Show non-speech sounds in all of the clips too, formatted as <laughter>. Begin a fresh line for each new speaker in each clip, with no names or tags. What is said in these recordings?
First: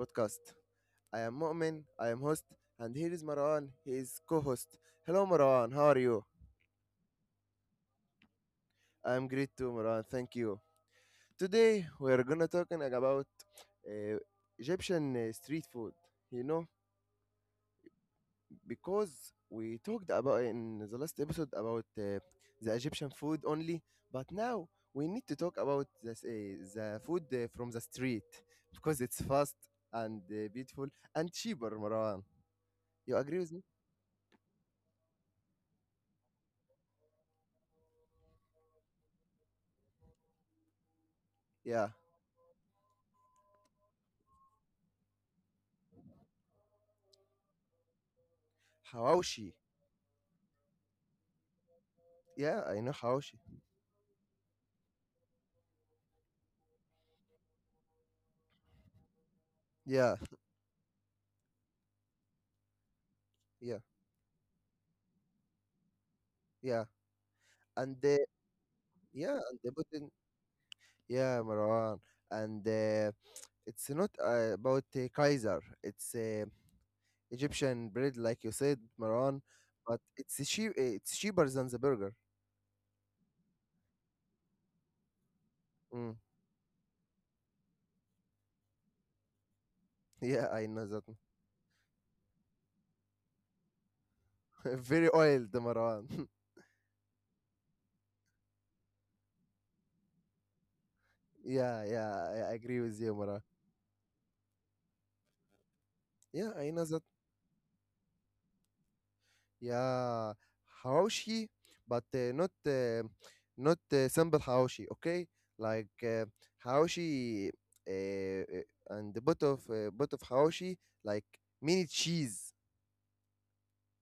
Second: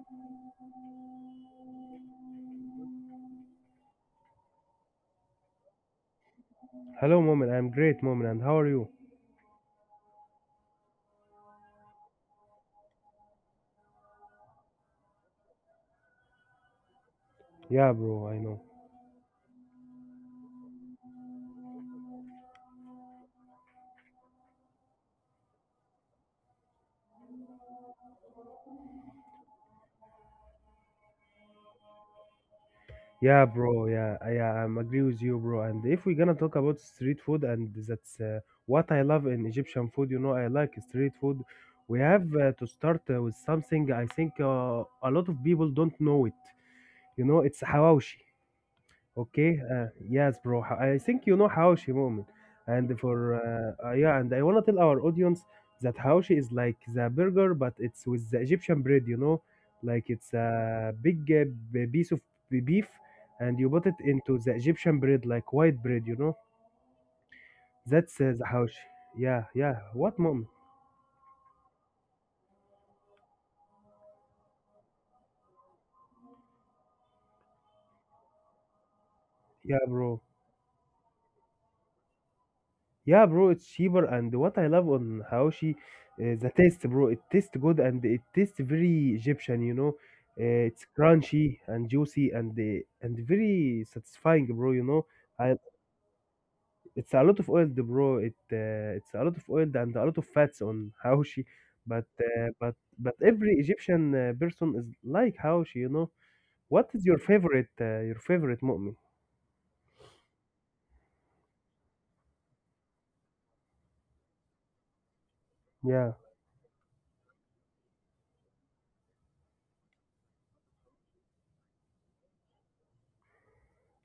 podcast. I am Mu'min, I am host, and here is Marwan, he is co-host. Hello Marwan, how are you?
Hello, Moment. I'm great, Moment. And how are you?
I am great too Marwan, thank you. Today we are gonna talking about uh, Egyptian street food. You know,
Yeah, bro. I know.
because we talked about in the last episode about the Egyptian food only, but now we need to talk about the food from the street because it's fast and beautiful and cheaper, Marwan. You
Yeah,
agree with me?
bro. Yeah. I'm agree with you, bro. And if we're gonna talk about street food, and that's what I love in Egyptian food. I like street food.
Yeah.
We have to start with something I think a lot of people don't know it. It's hawashi. Okay,
Hawashi.
yes, bro. I think you know Haoshi moment.
Yeah, I
And
know Hawashi.
I want to tell our audience that Haoshi is like the burger, but it's with the Egyptian bread, you know? Like
Yeah,
it's a big piece of beef, and you
yeah,
put it into the Egyptian bread, like white bread, you know?
yeah. And
That's the Haoshi.
Yeah,
Yeah,
and they
yeah.
put in
What moment?
yeah, Marwan. And it's not about Kaiser. It's Egyptian bread, like you said, Marwan.
Yeah,
But
bro.
it's a cheap. It's cheaper than the burger.
Yeah, bro, it's cheaper. And what I love on Haoshi
Mm. <laughs>
is the taste, bro. It tastes good and it tastes very Egyptian.
Yeah,
Uh,
I
It's
know that.
crunchy and juicy and and very satisfying,
<laughs>
bro.
Very
I,
oiled, Marwan. <laughs>
it's a lot of oil, bro. It's a lot of oil and a lot of fats on Haoshi,
yeah,
but uh,
yeah, I
but
agree with
but
you, Marwan.
every Egyptian person is like Haoshi.
Yeah, I
What
know
is
that.
your favorite mu'min?
Yeah, Haoshi, but not not simple Haoshi, okay? Like
Yeah.
Haoshi and the bit of Haoshi, like mini cheese.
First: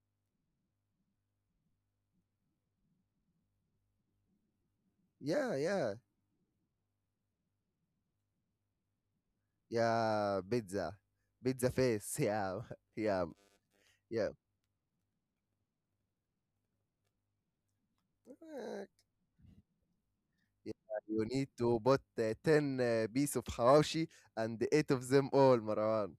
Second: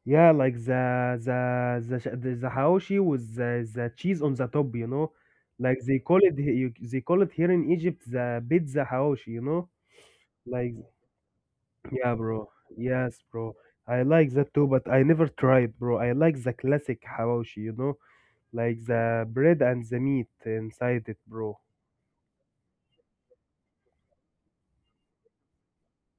Yeah, like the haoshi with the cheese on the top,
Yeah,
like
yeah,
they call it here in Egypt the pizza haoshi,
yeah.
like
Pizza, pizza
yeah,
face. <laughs>
bro,
Yeah,
yes,
yeah,
bro, I
yeah.
like that too, but I never tried, bro. I like the classic haoshi, like
Uh,
the bread and the meat
<laughs> yeah,
inside it,
you need
bro.
to put ten piece of Haoshi and eight of them all, Marwan.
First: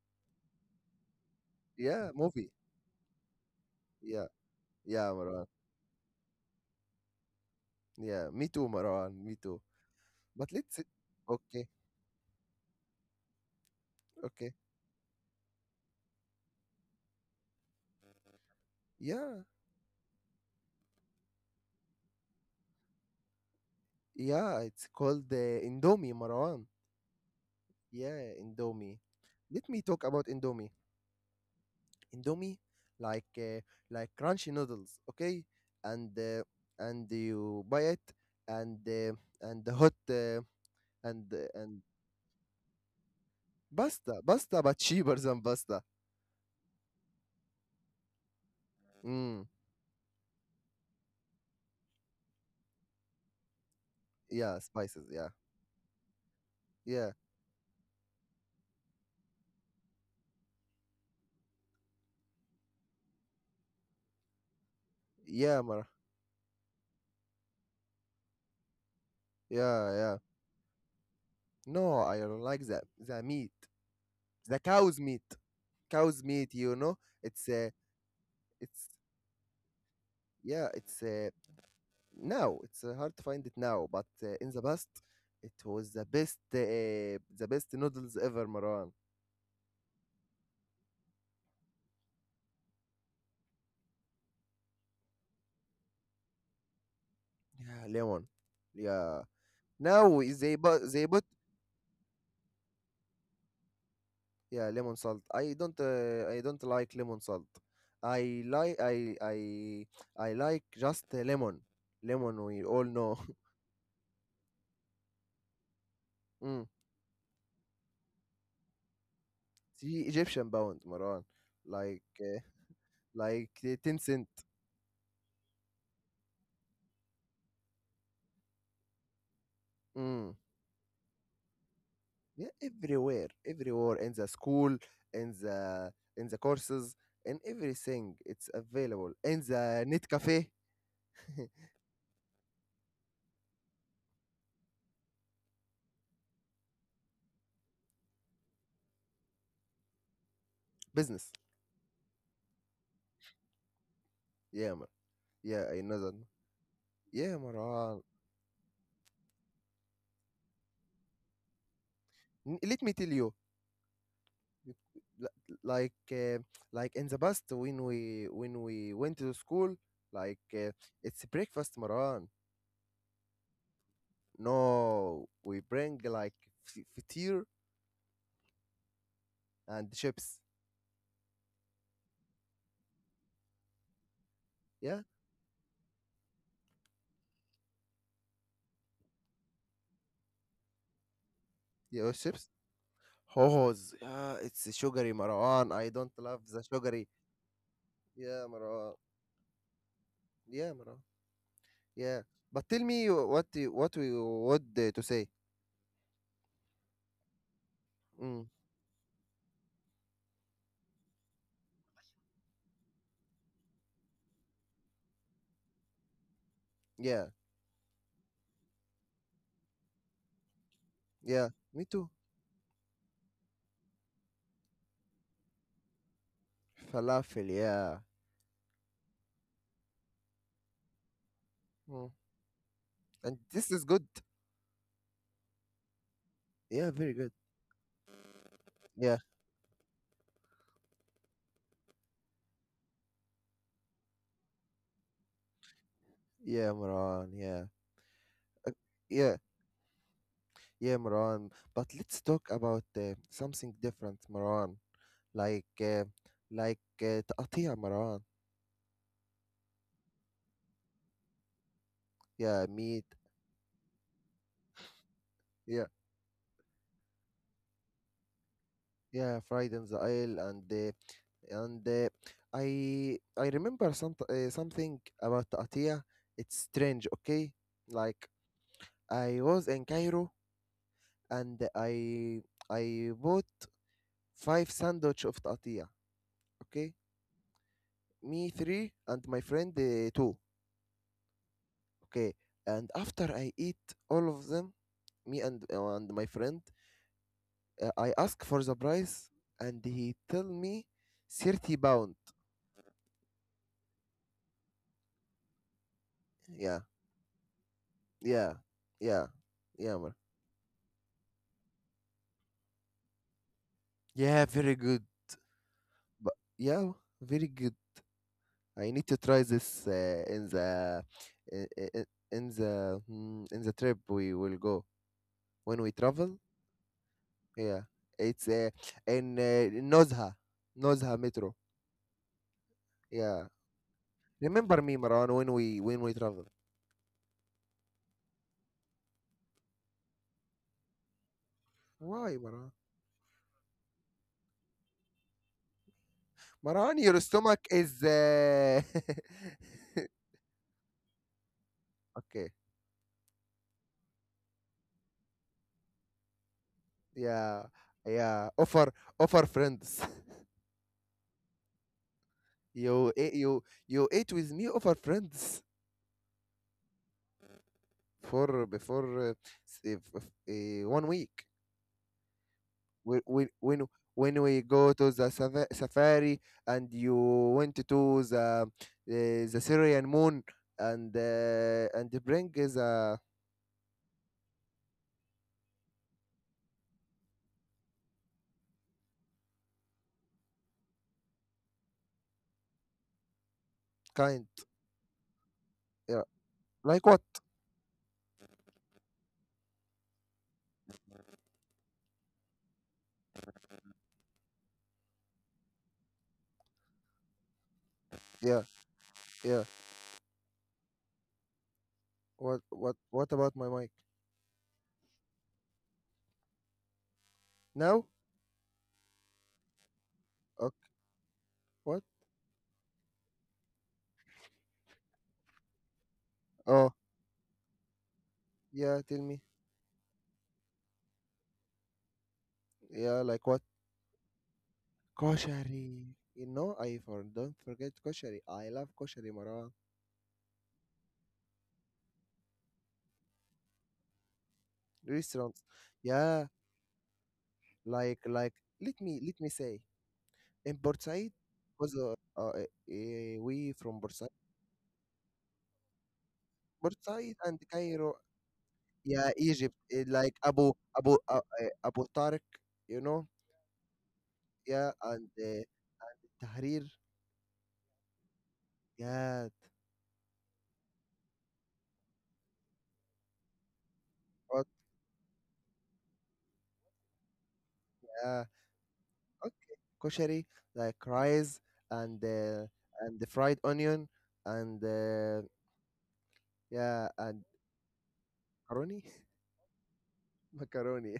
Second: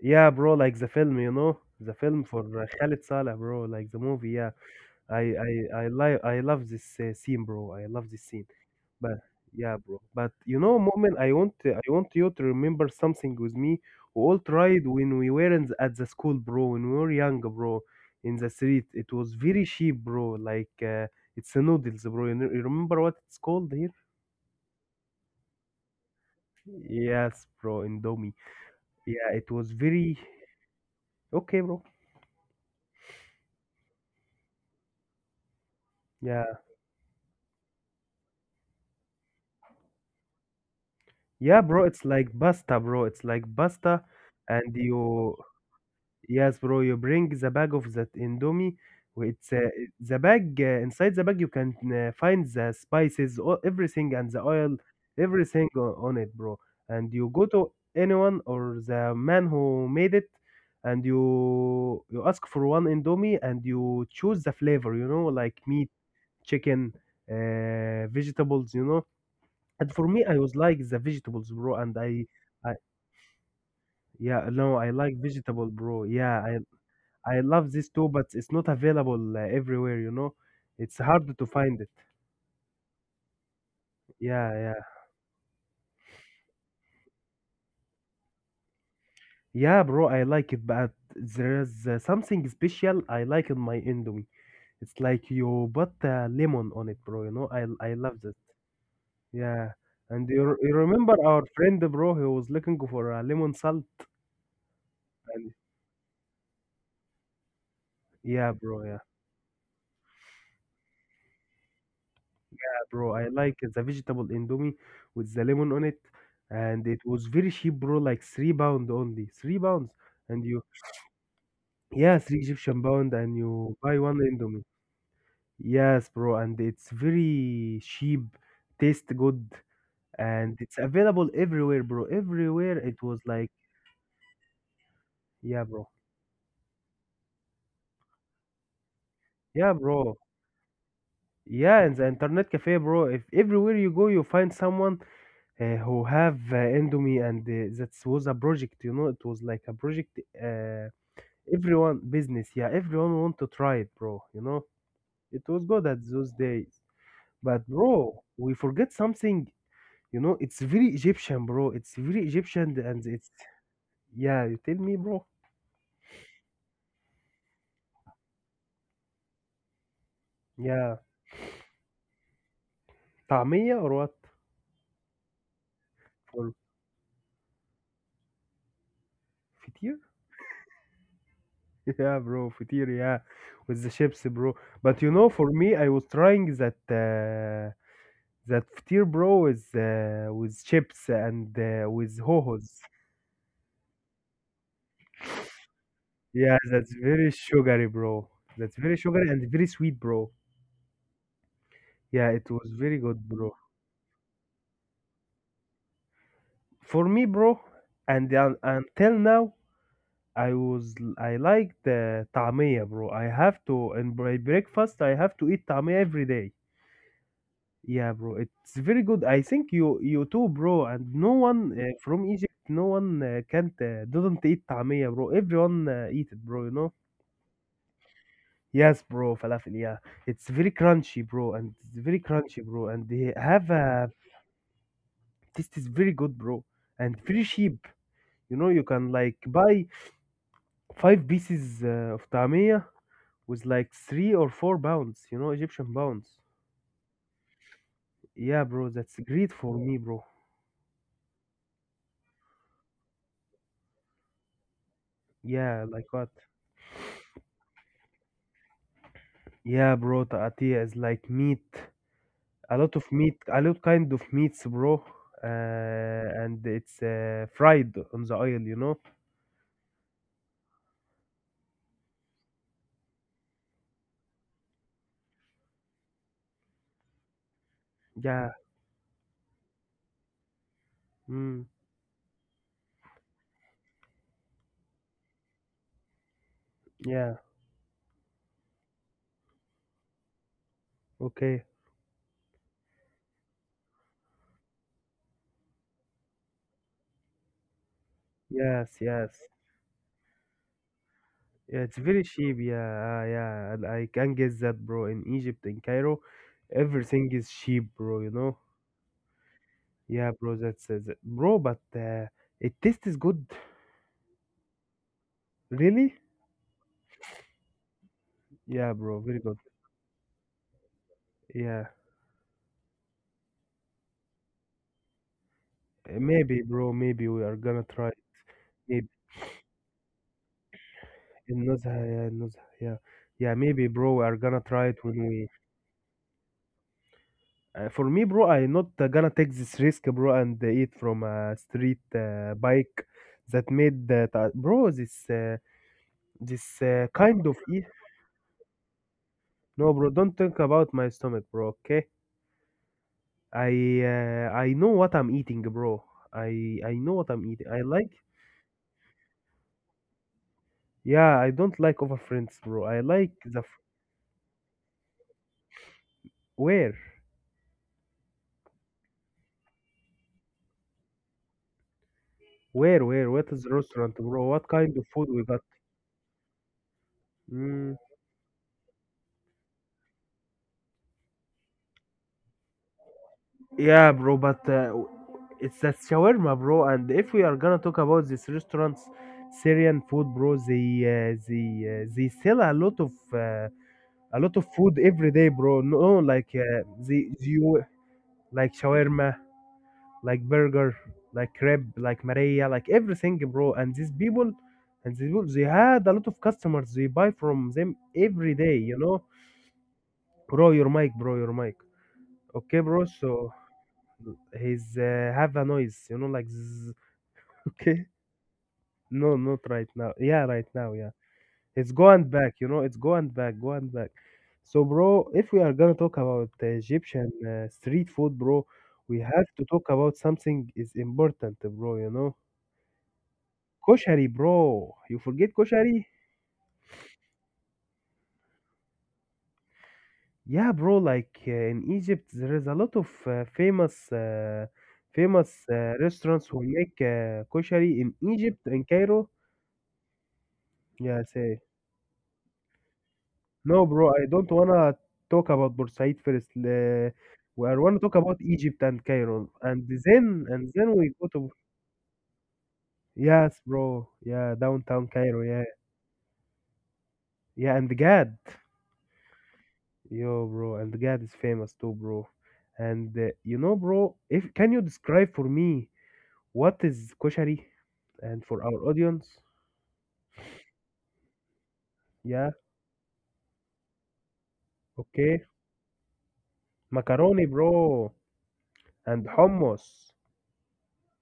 Yeah, bro, like the film, the
Yeah,
film for
movie.
Khalid Salah, bro, like the movie.
Yeah,
Yeah,
yeah,
I
Marwan.
I I love this scene, bro. I love this
Yeah,
scene.
me too,
But
Marwan. Me too.
yeah, bro. But
But let's
moment, I want
okay,
I want you to remember something with me. We all
okay.
tried when we were at the school, bro. When we were young, bro, in the street, it was
Yeah,
very cheap, bro. Like it's a noodles, bro. You, know, you remember what it's called here?
yeah, it's called the Indomie, Marwan.
Yes, bro, Indomie.
Yeah, Indomie.
Yeah, it was
Let me talk
very
about Indomie.
okay, bro.
Indomie, like uh, like crunchy noodles, okay? And
Yeah,
uh, and you buy it, and uh, and the hot
yeah, bro.
and
It's like pasta, bro. It's like pasta,
pasta, pasta,
and
but cheaper
you
than pasta.
yes, bro, you bring the bag of that Indomie.
Mm,
It's the bag inside the bag. You can find the spices, everything, and the
yeah,
oil,
spices. Yeah,
everything on it, bro. And
yeah,
you go to anyone or the man who made it, and you ask for one Indomie, and you choose the flavor. Like
yeah, Mara.
meat, chicken, vegetables. And
Yeah,
for
yeah.
me, I was like the vegetables, bro, and
No, I don't like
I
that. The meat,
yeah,
the
no, I
cow's
like
meat.
vegetable, bro.
Cow's
Yeah,
meat,
I
you know?
I
It's
love
uh,
this too, but it's not
it's
available everywhere.
yeah,
It's
it's
hard to find it.
now it's hard to find it now, but in
Yeah,
the
yeah.
past it was the best noodles ever, Marwan.
Yeah, bro, I like it, but there's something special I like in my Indomie. It's like you put lemon on it, bro. I
Yeah,
I love
lemon.
that.
Yeah.
Yeah.
Now
And
is
you, r-
they
you
but they
remember
put
our friend, bro, who was looking for a lemon salt?
yeah, lemon salt.
And
I don't like lemon salt. I
yeah,
like
bro, yeah.
I I I like just lemon. Lemon we
Yeah,
all
bro,
know.
I like the vegetable Indomie with the lemon on it.
<laughs> Mm.
And it was very cheap, bro, like 3 pound only. 3 pounds.
See
And
Egyptian
you.
pound, Marwan.
Yeah,
Like
three Egyptian pound and you buy
10
one
cent.
Indomie. Yes, bro, and it's very cheap, taste good,
Mm.
and it's available everywhere, bro.
Yeah,
Everywhere it was
everywhere
like,
everywhere in the school in
yeah, bro,
the in the courses in everything it's available in
yeah,
the net
bro,
cafe. <laughs>
yeah, and the internet cafe, bro. If everywhere you go, you find someone who have Indomie, and that was a project. It was like a project.
Business
Everyone business, yeah, everyone want to try it, bro. You know,
yeah Mar-
it was
yeah
good at
another
those days.
yeah
But
Marwan.
bro, we forget something. It's very Egyptian, bro. It's very Egyptian
Let me
and
tell
it's
you
yeah, you tell me, bro.
li- like uh, like in the past when we went to school, like
Yeah.
it's breakfast Maran.
طعمية or what?
No we bring like
For
fatir
فطير?
and
<laughs>
chips
Yeah, bro, فطير, yeah. With the chips, bro. But
yeah
for me, I was trying that فطير, bro, with chips and with
yeah chips
hohos.
Hohoz. Yeah, it's sugary, Marwan. I don't love
Yeah,
the
that's
sugary.
very sugary, bro.
Yeah,
That's very
Marwan.
sugary and very sweet, bro.
Yeah, Marwan. Yeah.
Yeah, it was
But tell
very
me
good, bro.
what we would to say.
For me, bro, and
Mm.
until now, I like the طعمية bro. I have to in my breakfast I have to eat طعمية every day.
Yeah.
Yeah, bro. It's very good. I think you too, bro. And no
Yeah.
one
Me too.
from Egypt, no one can't doesn't eat طعمية, bro. Everyone eat it, bro.
Falafel. Yeah.
Yes, bro. Falafel. Yeah, it's very crunchy, bro. And it's
Mm.
very crunchy, bro. And they
And
have
this is good.
a this is very good, bro.
Yeah, very
And
good.
very cheap. You can
Yeah.
like buy five pieces of طعمية with like 3 or 4 pounds, Egyptian pounds.
Yeah, Marwan. Yeah.
Yeah,
Uh,
bro, that's
yeah.
great for me, bro.
Yeah, Marwan. But let's talk about something different, Marwan. Like
Yeah, like what?
تقطيع, Marwan.
Yeah, bro, Taatia is like meat,
Yeah,
a lot of
meat.
meat, a lot kind of meats, bro. Uh,
Yeah.
and it's fried on the oil.
Yeah, fried in the oil and I remember some something about Atiyah. It's strange, okay? Like
Yeah.
I was in Cairo
Mm,
and I bought 5 of Atiyah, okay?
yeah.
Me three and my friend two,
Okay.
okay? And after I eat all of them, me and my friend, I ask for the
Yes.
price
Yes.
and he tell me
Yeah,
thirty
it's
pound.
very cheap. Yeah. Yeah. And I can get that, bro. In Egypt, in Cairo,
Yeah,
everything is cheap, bro. You
yeah,
know.
yeah, yeah, Mar.
Yeah, bro, that's bro, but it tastes good,
Yeah, very good.
really.
But yeah, very good.
Yeah,
I need
bro,
to
very
try
good.
this in the i-
Yeah.
i- i- in the in the trip we will go when we travel.
Maybe, bro, maybe we are gonna
Yeah,
try it.
it's
Maybe
in Nozha, Nozha Metro.
النزهة yeah,
Yeah,
yeah, maybe, bro, we are gonna try
remember
it
me,
when
Maran,
we.
when we travel.
For me, bro, I not gonna take this risk, bro, and eat from a street
Why, Maran?
bike that made that, bro, this uh, this
Maran,
uh,
your
kind of
stomach
eat.
is
No,
<laughs>
bro, don't think about my stomach, bro. Okay.
Okay.
I know what I'm eating, bro. I know what I'm eating.
Yeah,
I like
yeah. Offer friends. <laughs>
yeah. I don't like over friends, bro. I
You
like
ate
the
you
f-
you ate with me. Offer friends.
where
For before s- if, 1 week
where what
we
is the restaurant, bro?
when we
What kind
go
of
to
food
the
we got?
safari and you went to
Mm.
the uh, the Syrian moon and bring is a
Yeah, bro. But it's that shawarma, bro. And if we are gonna talk about these restaurants, Syrian food, bro. They sell a lot of uh, a
kind.
lot of food every day, bro. No,
Yeah
like
like what
they you like shawarma. Like burger, like crepe, like Maria, like everything, bro. And these people, they had a lot of customers. They buy from them every
yeah
day.
yeah
Bro, your mic, bro, your mic. Okay, bro.
what
So
about my mic
he's have a noise, like zzz. <laughs> okay.
now
No, not right now. Yeah, right now.
okay
Yeah, it's
what
going back. It's going back, going back. So, bro, if we are gonna talk about
oh
Egyptian street food, bro,
yeah
we
tell me
have to talk about something is important, bro. You know
yeah like what
Koshari, bro. You forget
koshari.
koshari?
You know I for don't forget koshari, I love koshari Marwan.
Yeah, bro. Like in Egypt, there is a lot of uh, famous, uh, famous
Restaurants
uh, restaurants
yeah
who make koshari in
like
Egypt and
let me
Cairo.
let me say in Port
Yeah,
Said,
say
because uh, we
no,
from
bro.
Port
I
Said
don't wanna talk about Bursaid first.
Port Said and
I wanna talk
Cairo
about Egypt and
yeah
Cairo,
Egypt
and
eh, like
then and then we
Abu
go to
Abu Tariq you know
yes, bro. Yeah,
yeah
downtown
and
Cairo. Yeah,
Tahrir
yeah, and Gad.
yeah.
Yo, bro, and Gad is famous too, bro. And bro, if
What?
can you describe for me what is koshari and
Yeah,
for our audience?
okay, koshari like rice and
Yeah,
uh, and the fried onion and
okay.
yeah
Macaroni,
and
bro,
macaroni.
and hummus.
<laughs> Macaroni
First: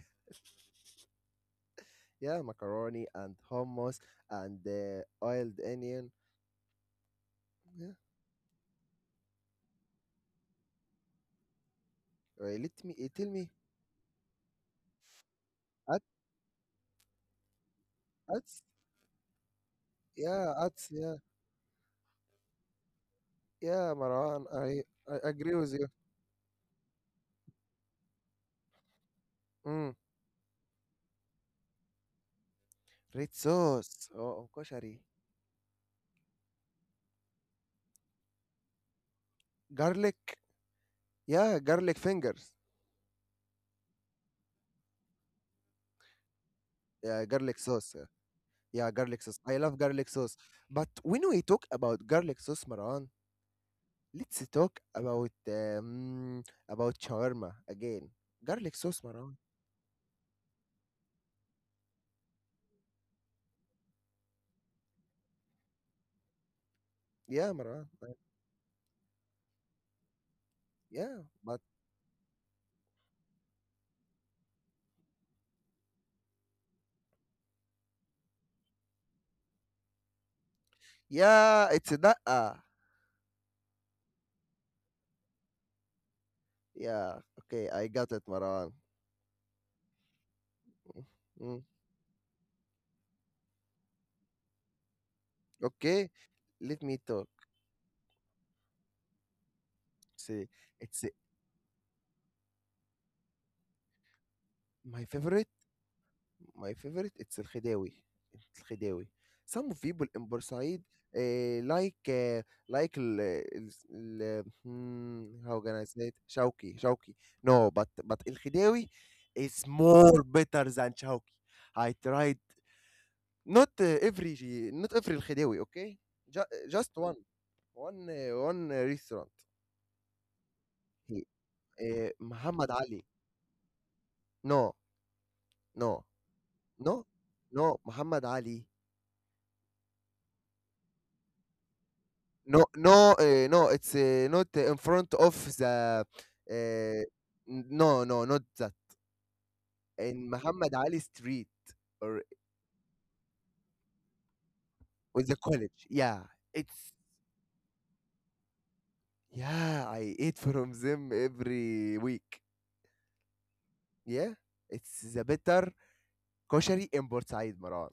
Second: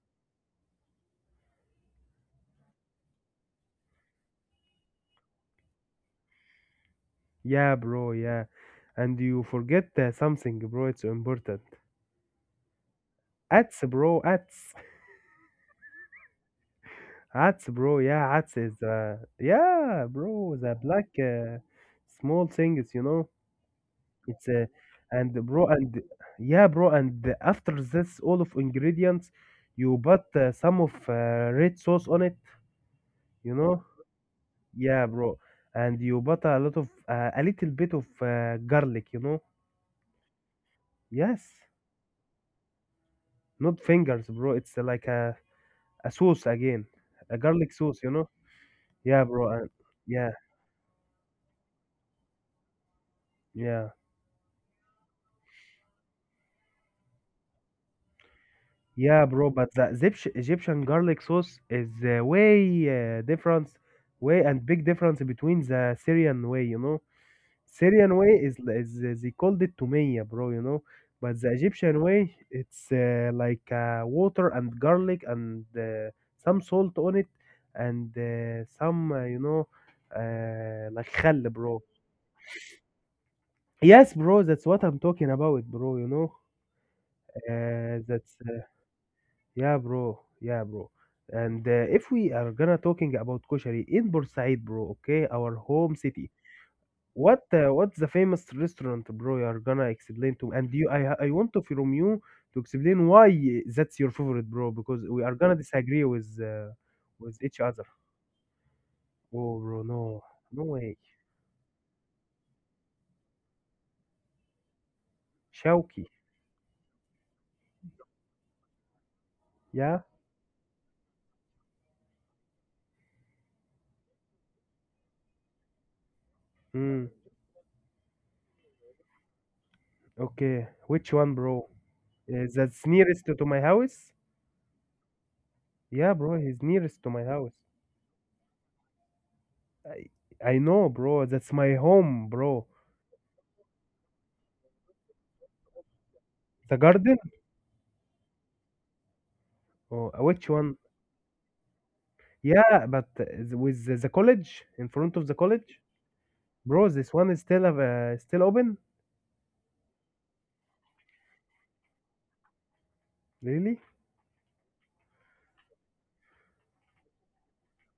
yeah macaroni and hummus and oiled onion
Yeah,
yeah.
bro, yeah. And you forget something, bro, it's so important.
Let me tell me
Ats, bro, ats.
at
<laughs> Ats, bro, yeah, ats
ads
is yeah,
yeah
bro, the
ads
black
yeah
small things.
yeah Marwan
It's a
I
and
agree
bro
with you.
and yeah bro and after this all of ingredients
Mm.
you put some of red sauce on it
Red
you know
sauce oh koshari
yeah, bro. And you put a lot of a little bit of garlic, you know.
garlic
Yes,
yeah garlic fingers
not fingers, bro, it's like a sauce again,
yeah
a
garlic
garlic sauce,
sauce
you
yeah.
know.
Yeah
Yeah,
garlic sauce
bro.
I
And
love garlic
yeah,
sauce but when we talk about garlic sauce Marwan
yeah,
let's talk about shawarma again garlic sauce
yeah,
Marwan
bro. But the egyptian garlic sauce is way different way, and big difference between the syrian way, you know.
yeah Marwan
Syrian way they called it Tumeya, bro, you know.
yeah
But the
but
Egyptian way, it's like water and garlic and some salt on it and some, you know, like khal,
yeah
bro.
it's a daqqa
Yes, bro, that's what I'm talking about, bro, you know.
yeah okay I got it
That's,
Marwan.
yeah, bro, yeah, bro.
Mm-hmm.
And if we are gonna talking about koshari in Bursaid, bro, okay, our home
Okay,
city,
let me talk.
what's the famous restaurant bro you are gonna explain
It's
to
a-
and you I
it's a-
I want to from you to explain why that's your favorite bro because
my
we are
favorite,
gonna disagree with
my favorite. It's
each other.
الخداوي. الخداوي.
Oh
Some
bro,
of people
no,
in
no
Bursaid
way.
uh, like uh, like how can I
Shawky.
say it? شوقي شوقي. No, but الخداوي is
Yeah.
more better than شوقي. I tried not uh, every not every الخداوي. Okay, Ju just
Hmm.
one one restaurant.
Okay, which one,
He-
bro?
محمد
That's
علي.
nearest to my house.
No no
Yeah bro, he's nearest to
No,
my house.
no, Muhammad Ali.
I I know bro, that's my home bro.
No, no, no. It's not in front of the.
The
Uh,
garden.
no, no, not that.
Oh,
In
which one?
Muhammad Ali Street or
Yeah but with the college, in front of
with
the
the
college.
college. Yeah,
Bro,
it's
this one is still still open?
yeah. I eat from them every week.
Really?
Yeah, it's the better koshery in Port Maran.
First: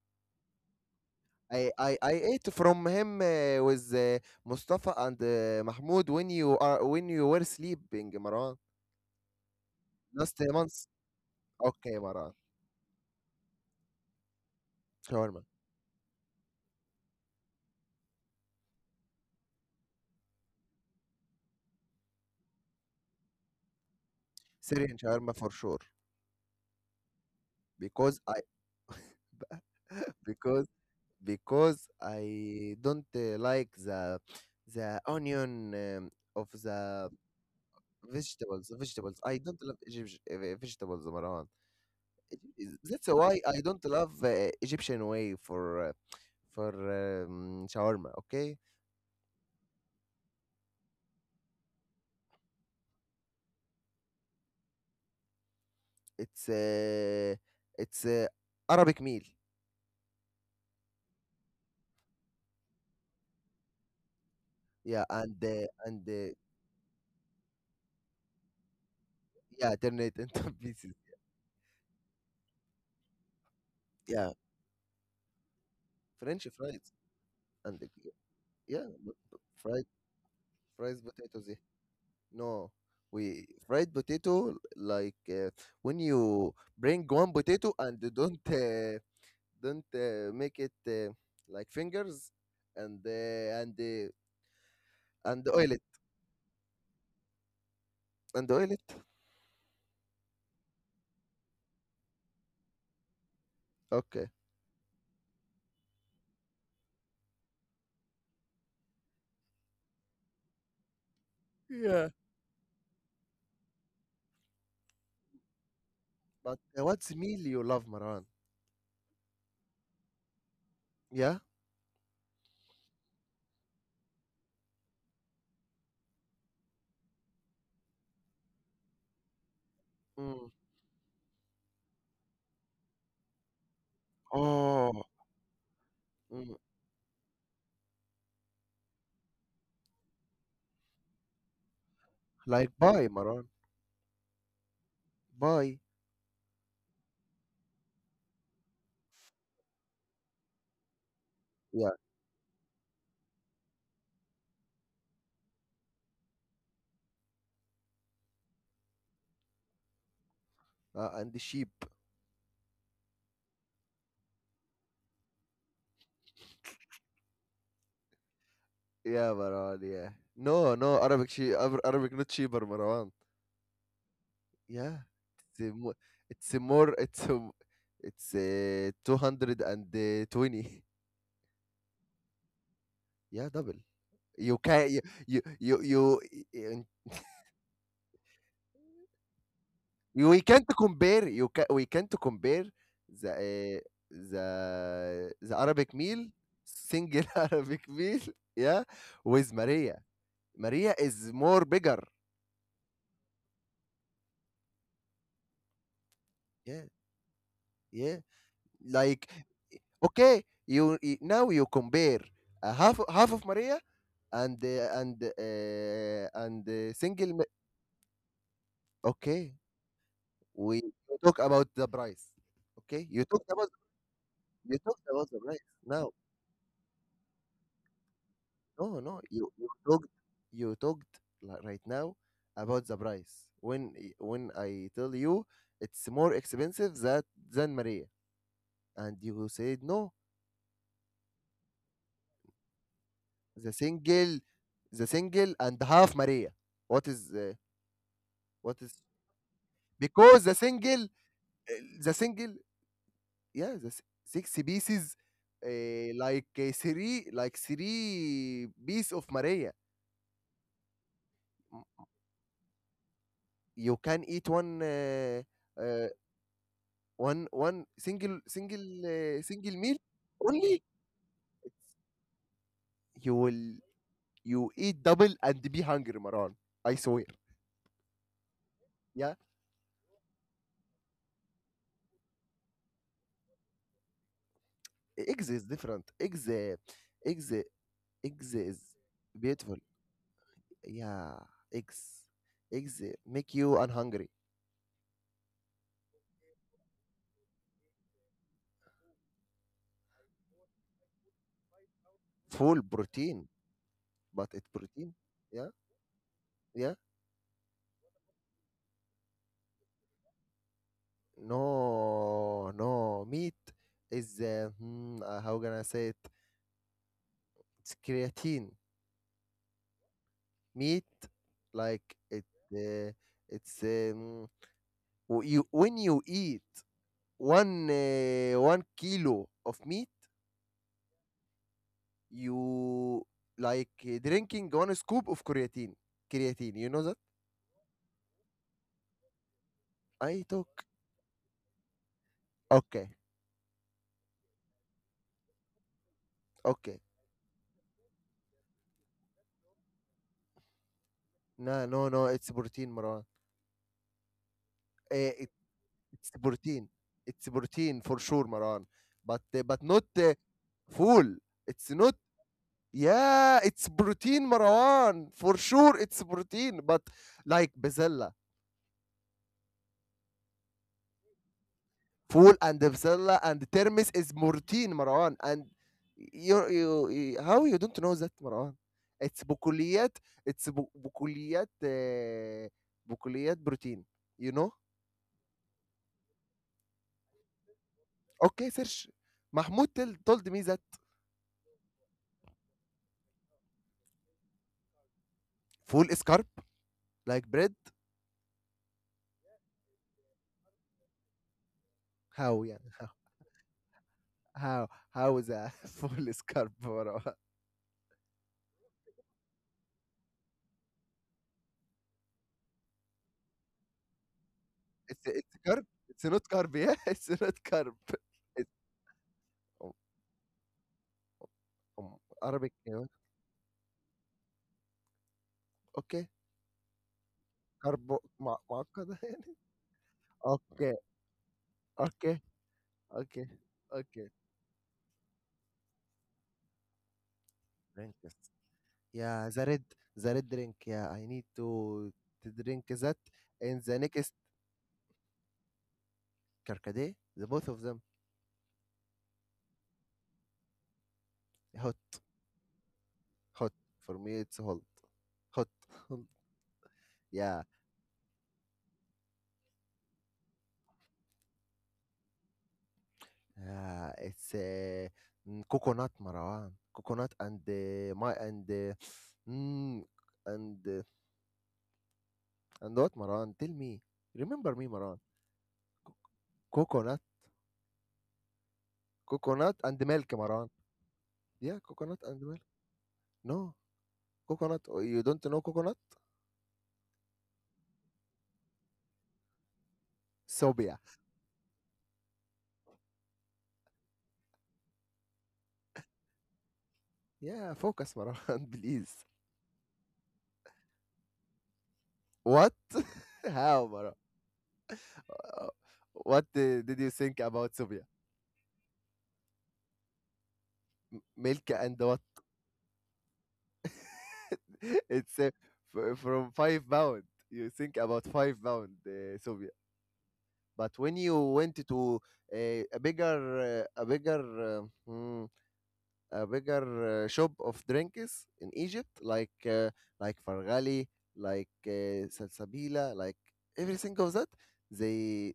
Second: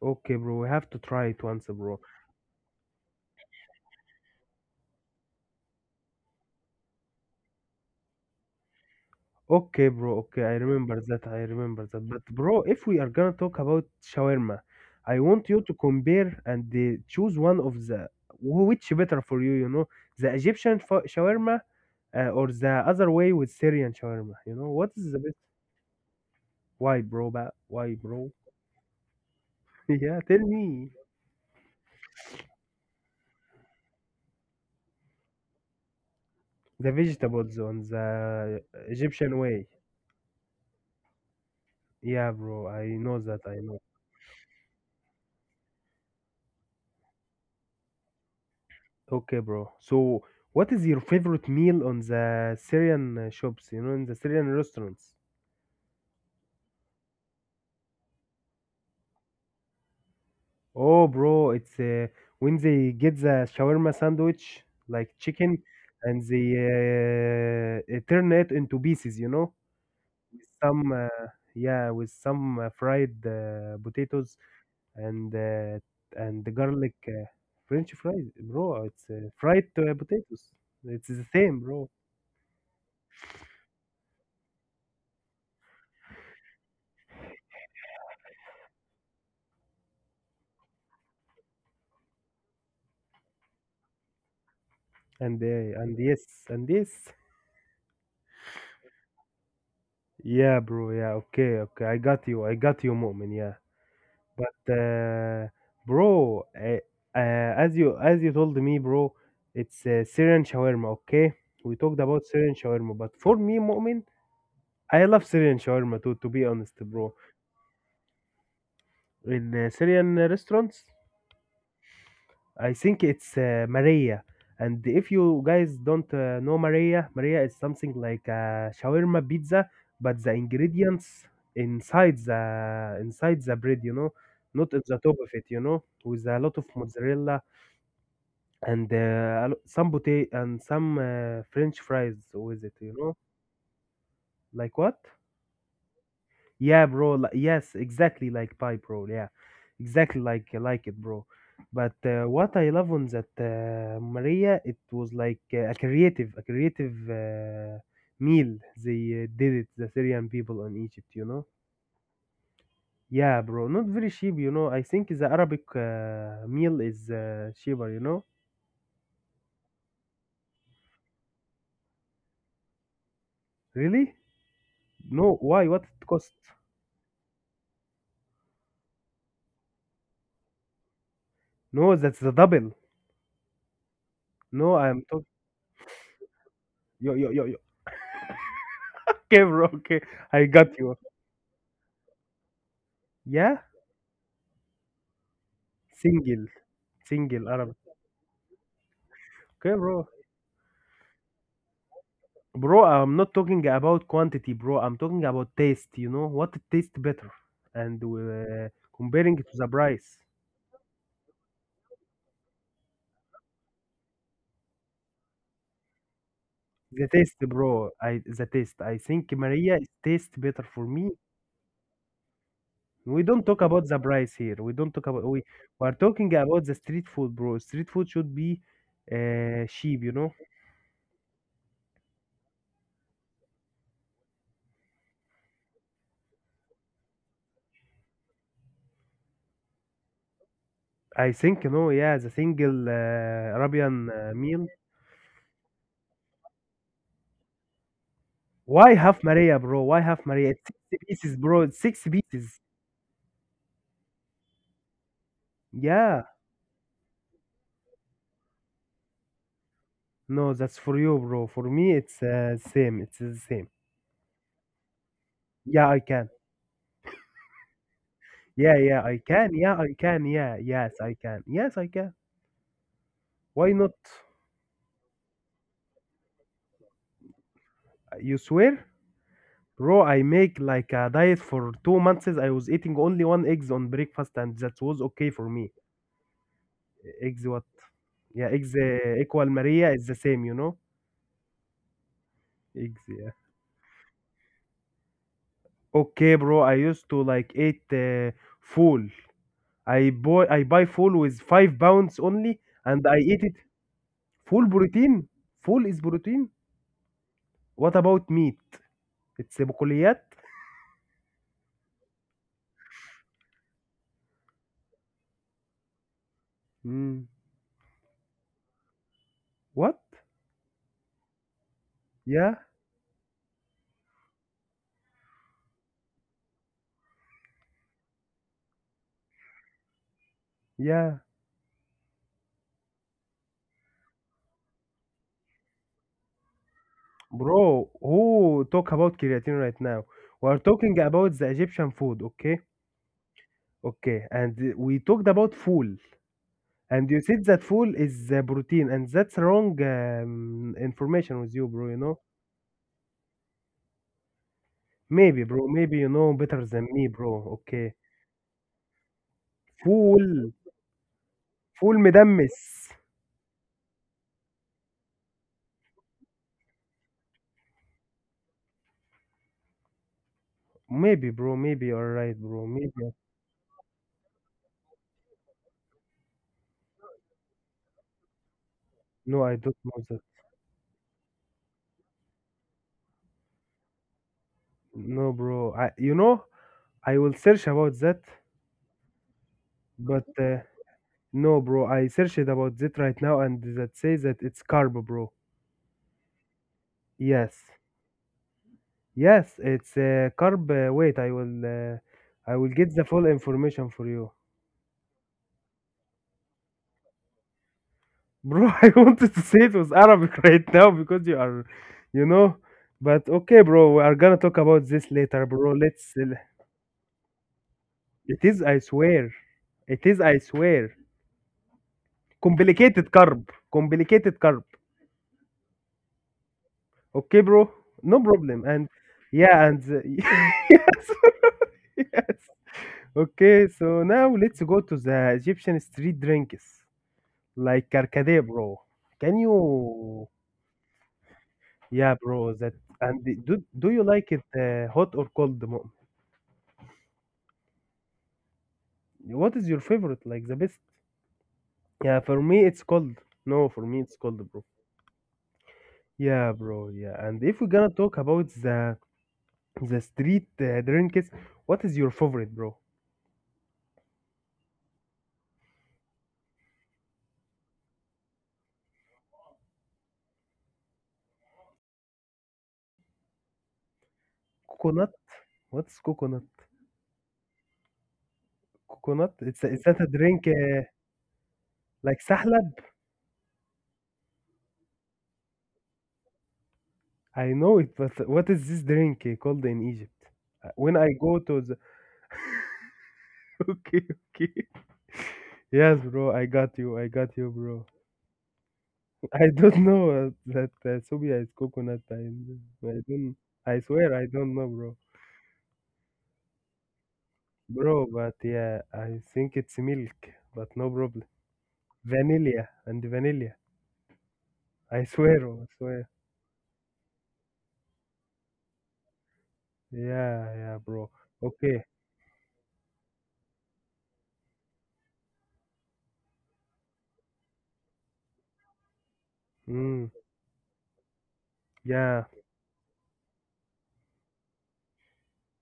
Okay bro, we have to try it once,
I,
bro.
I, I ate from him with Mustafa and Mahmoud when you are when you were sleeping, Maran.
Okay bro,
Last
okay, I
month.
remember that, I remember
Okay,
that. But
Maran.
bro, if we are gonna talk about shawarma, I
Shawarma.
want you to compare and choose one of the, which better for you, you know, the Egyptian shawarma or the other way with Syrian shawarma, you know, what
Syrian
is the
shawarma
best?
for sure
Why bro, why
because
bro?
I
<laughs> Yeah,
<laughs>
tell
because
me.
because I don't like the onion um, of
The
the
vegetables on the
vegetables vegetables
Egyptian
I don't
way.
love Egyptian vegetables Marwan.
Yeah bro, I
That's
know
why
that, I
I
know.
don't love Egyptian way for uh, for shawarma okay.
Okay bro. So, what is your favorite meal on the Syrian shops? You know, in the Syrian restaurants.
It's it's uh, Arabic meal
Oh bro, it's when they get the shawarma sandwich,
yeah
like
and
chicken, and they turn it into pieces. You know,
yeah <laughs> turn it
with
into <laughs>
some
pieces
yeah, with some fried
yeah
potatoes and uh, and
French
the
fries
garlic
and
French
eh,
fries, bro.
Yeah,
It's
but
fried
fried
potatoes.
fried
It's the
potatoes.
same,
Eh?
bro.
No, we fried potato like when you bring one potato and you don't make it like fingers and and oil it
And yes, and yes.
and oil it.
Yeah bro. Yeah, okay, okay. I got you. I got you, Mu'min. Yeah,
Okay.
but bro, uh, as you told me, bro, it's Syrian shawarma. Okay, we talked
Yeah.
about Syrian shawarma, but for me, Mu'min, I love Syrian shawarma too. To be
But
honest,
what's
bro,
meal you love, Maran?
in Syrian restaurants,
Yeah.
I think it's Maria. And if you guys don't know Maria, Maria is something like a shawarma pizza, but the
Mm.
ingredients inside the bread, you know, not at the
Oh,
top of it, you know, with a lot
mm.
of mozzarella and some potato and some French fries with it,
Like
you
bye,
know,
Maran.
like what?
Bye.
Yeah bro. Yes, exactly like pie, bro. Yeah, exactly like it, bro.
Yeah.
But what I love on that Maria, it was like a creative meal. They did it, the Syrian people in Egypt, you
And the
know.
sheep.
Yeah bro. Not very cheap, you know. I think the Arabic meal is cheaper, you know.
Yeah, Maran. Yeah. No, no Arabic sheep. Arabic not sheep, Maran.
Really?
Yeah,
No. Why?
it's
What
more.
it cost?
it's more it's a, m- it's uh, 220.
No, that's the double.
Yeah, double. You
No,
can
I'm
you
talking.
you you you, y-
Yo, yo, yo, yo. <laughs> Okay bro. Okay,
y- We
I got
can't
you.
compare you can we can't compare the
Yeah,
uh, the Arabic meal
single.
single <laughs>
Single Arabic.
Arabic meal yeah with
Okay
Maria.
bro.
Maria is more bigger.
Bro, I'm not talking about quantity, bro. I'm talking about taste. You know what
Yeah,
tastes better, and
yeah. Like
comparing it to the price,
okay, now you compare a half half of Maria and
the taste,
single ma-
bro. I The taste. I think
okay
Maria is taste better for
we
me.
talk about the price okay
We don't talk about the price here. We
you
don't talk
talked
about
about
we.
the price
We are
now
talking about the street food, bro. Street food should be
no no you
cheap. You know.
you talked right now about the price when when I tell you it's more expensive that than maria and you said no
I think you know. Yeah, the single
the
Arabian meal.
single and half maria what is uh, what
Why
is
half Maria, bro? Why half Maria?
because
It's six pieces, bro. It's six
the
pieces.
single yeah, the six pieces,
Yeah.
like three piece of Maria.
No, that's for you, bro. For
M-
me, it's same. It's the same.
You can eat one,
Yeah, I
uh,
can.
one,
Yeah, yeah, I can. Yeah,
single
I
meal
can. Yeah,
only.
yes, I can. Yes, I can.
You will
Why not?
you eat double and be hungry, Maran. I swear.
You swear?
Yeah,
Bro, I make like a diet for 2 months. I was eating only one eggs on breakfast, and that was okay for
eggs is
me.
different. Eggs,
Eggs
eggs,
what?
uh,
Yeah,
eggs
eggs
is
equal
beautiful.
Maria is the same, you know?
Yeah, eggs,
Eggs,
eggs
yeah.
make you unhungry.
Okay bro. I used to like eat full. I buy full with 5 pounds only,
Full
and I eat
protein,
it.
but
فول
it protein.
بروتين.
Yeah,
فول is بروتين.
yeah.
What about meat? It's بقوليات.
No, no. Meat is how can I say it?
مم.
It's creatine.
What?
Meat, like it,
Yeah,
uh, it's you when you eat 1 kilo of meat,
yeah
you like drinking one scoop of creatine. Creatine, you know that?
bro, who talk about creatine right now?
I
We are
took.
talking about the Egyptian food, okay?
Okay,
Okay, and we talked about fool,
okay.
and you said that fool is protein, and that's wrong information with you
No,
bro, you
no,
know.
no. It's protein, Marwan.
Maybe bro, maybe you
It's
know better than
protein.
me bro,
It's
okay.
protein for sure, Maran. But not
fool
full. It's
Fool
not.
مدمس.
Yeah, it's protein, Marwan. For sure, it's protein. But like bezella,
Maybe bro, maybe you're right
full
bro,
and
maybe.
bezella and termis is protein, Marwan. And how you don't know that, Marwan?
No,
It's
I don't know
bukuliyat.
that.
Bukuliyat. Bukuliyat protein. You know?
No bro. I, you know, I will search about that,
Okay, search. Mahmoud tell,
but
told me that
no bro. I searched about that right now, and that says that it's carb, bro.
full is carb, like
Yes,
bread.
yes, it's carb. I
How
will
yeah?
get the full information for you,
How how is a <laughs> full is carb bro?
bro. <laughs> I wanted to say it was Arabic <laughs> right now because you are, you know, but okay bro. We are gonna talk about this later,
It's
bro.
carb.
Let's.
It's not carb. Yeah, <laughs> it's not carb.
It is,
It's
I swear.
um,
It is, I swear.
um, Arabic. You know.
Complicated carb. Complicated carb.
Okay,
Okay bro.
carb
No
Ma
problem. And
معقدة يعني. <laughs>
yeah, and <laughs>
Okay,
yes, <laughs> yes.
okay, okay,
Okay, so
okay.
now let's go to the Egyptian street drinks like
Drink it.
Karkade, bro. Can
Yeah,
you?
the red drink. Yeah, I need
Yeah bro.
to
That
drink that.
and the, do
And
do
the
you like
next
it hot or cold?
carcade, the both of them
What is your favorite? Like the best?
hot
Yeah, for me it's cold. No,
hot
for me it's
for me.
cold,
It's
bro.
hot. <laughs>
Yeah bro. Yeah, and if
Yeah,
we're gonna talk about the street drinks, what is your favorite, bro?
Yeah, it's coconut Marwan, coconut mm, and and what Marwan? Tell me, remember me,
Coconut.
Marwan?
What's
Co-
coconut?
coconut
Coconut? It's a,
coconut
is
and
that a
milk,
drink
Marwan. Yeah, coconut
like
and milk.
sahlab?
No, coconut. Oh, you don't know coconut?
I know it, but what is this drink called in Egypt?
Sobia.
When I go to the <laughs> okay, okay, yes bro, I got you,
Yeah,
bro.
focus, Marwan, <laughs> please.
<laughs> I don't know that Subia is coconut.
What?
I don't,
<laughs>
I
How,
swear,
Marwan?
I don't know, bro,
Uh, What did you think about
bro.
Sobia?
But yeah, I think it's milk, but no problem.
Milk and what,
Vanilla and vanilla. I
<laughs> it's
swear, oh, I swear.
from 5 pounds. You think about 5 pounds Soviet,
Yeah, yeah
but
bro.
when you
Okay.
went to uh, a bigger, uh, a bigger, uh, mm, a bigger shop of drinks in Egypt,
Mm,
like Fargali, like
yeah.
Salsabila, like everything of that, they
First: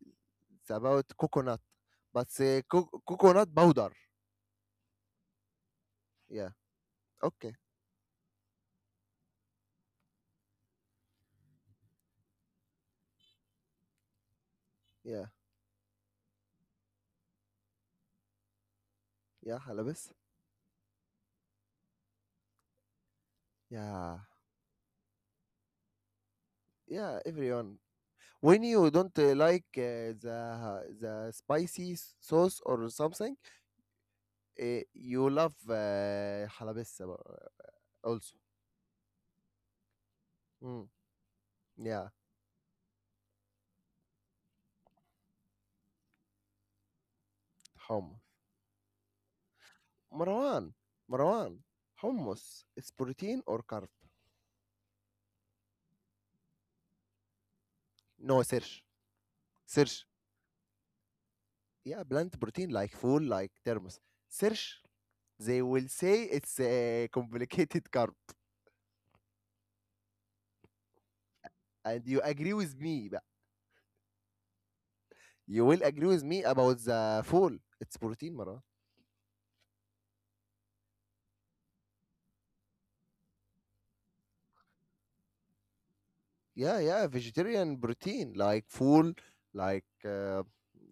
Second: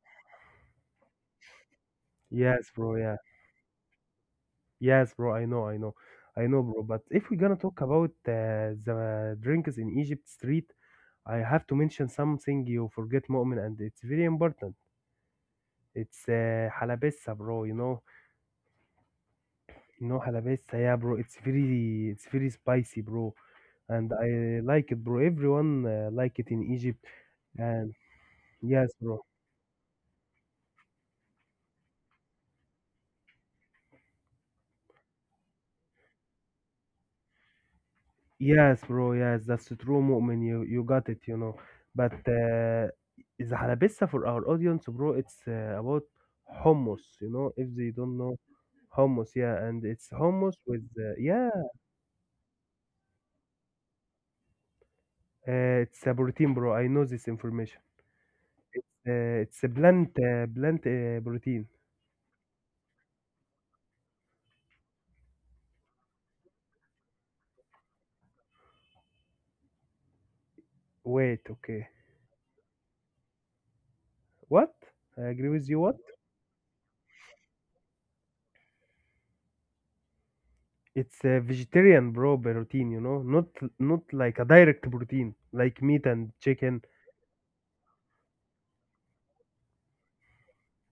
it's about coconut, but
Yes bro. Yeah.
coconut powder.
Yes bro. I know, I know, I
Yeah.
know, bro. But if we're
Okay.
gonna talk about the drinks in Egypt street, I have to mention something you forget, Mu'min, and it's very important.
Yeah.
It's halabissa, bro.
Yeah.
You
Halabis.
know halabessa, yeah bro. It's very spicy, bro, and
Yeah.
I like it, bro. Everyone like it in Egypt,
Yeah. Everyone.
and
When you
yes
don't
bro.
like the spicy sauce or something, you love حلبسة بقى also.
Yes bro. Yes, that's the true mu'min. You
Mm,
got it, you know.
yeah,
But the halabissa for our audience, bro, it's about hummus. You know, if they don't
hummus.
know hummus, yeah, and it's hummus
Marwan,
with yeah,
Marwan, hummus is protein or carb?
it's a protein, bro. I know this information.
No,
It's a
search.
plant plant protein.
Yeah, plant protein like full like thermos. Search, they will say it's a complicated <laughs> carb,
Wait, okay.
and you agree with me. بقى.
What? I agree
You
with you.
will
What?
agree with me about the full. It's protein, Marwan.
It's a vegetarian, bro, protein. You know, not not like a direct protein like meat and
Yeah,
chicken.
yeah, vegetarian protein like full, like uh,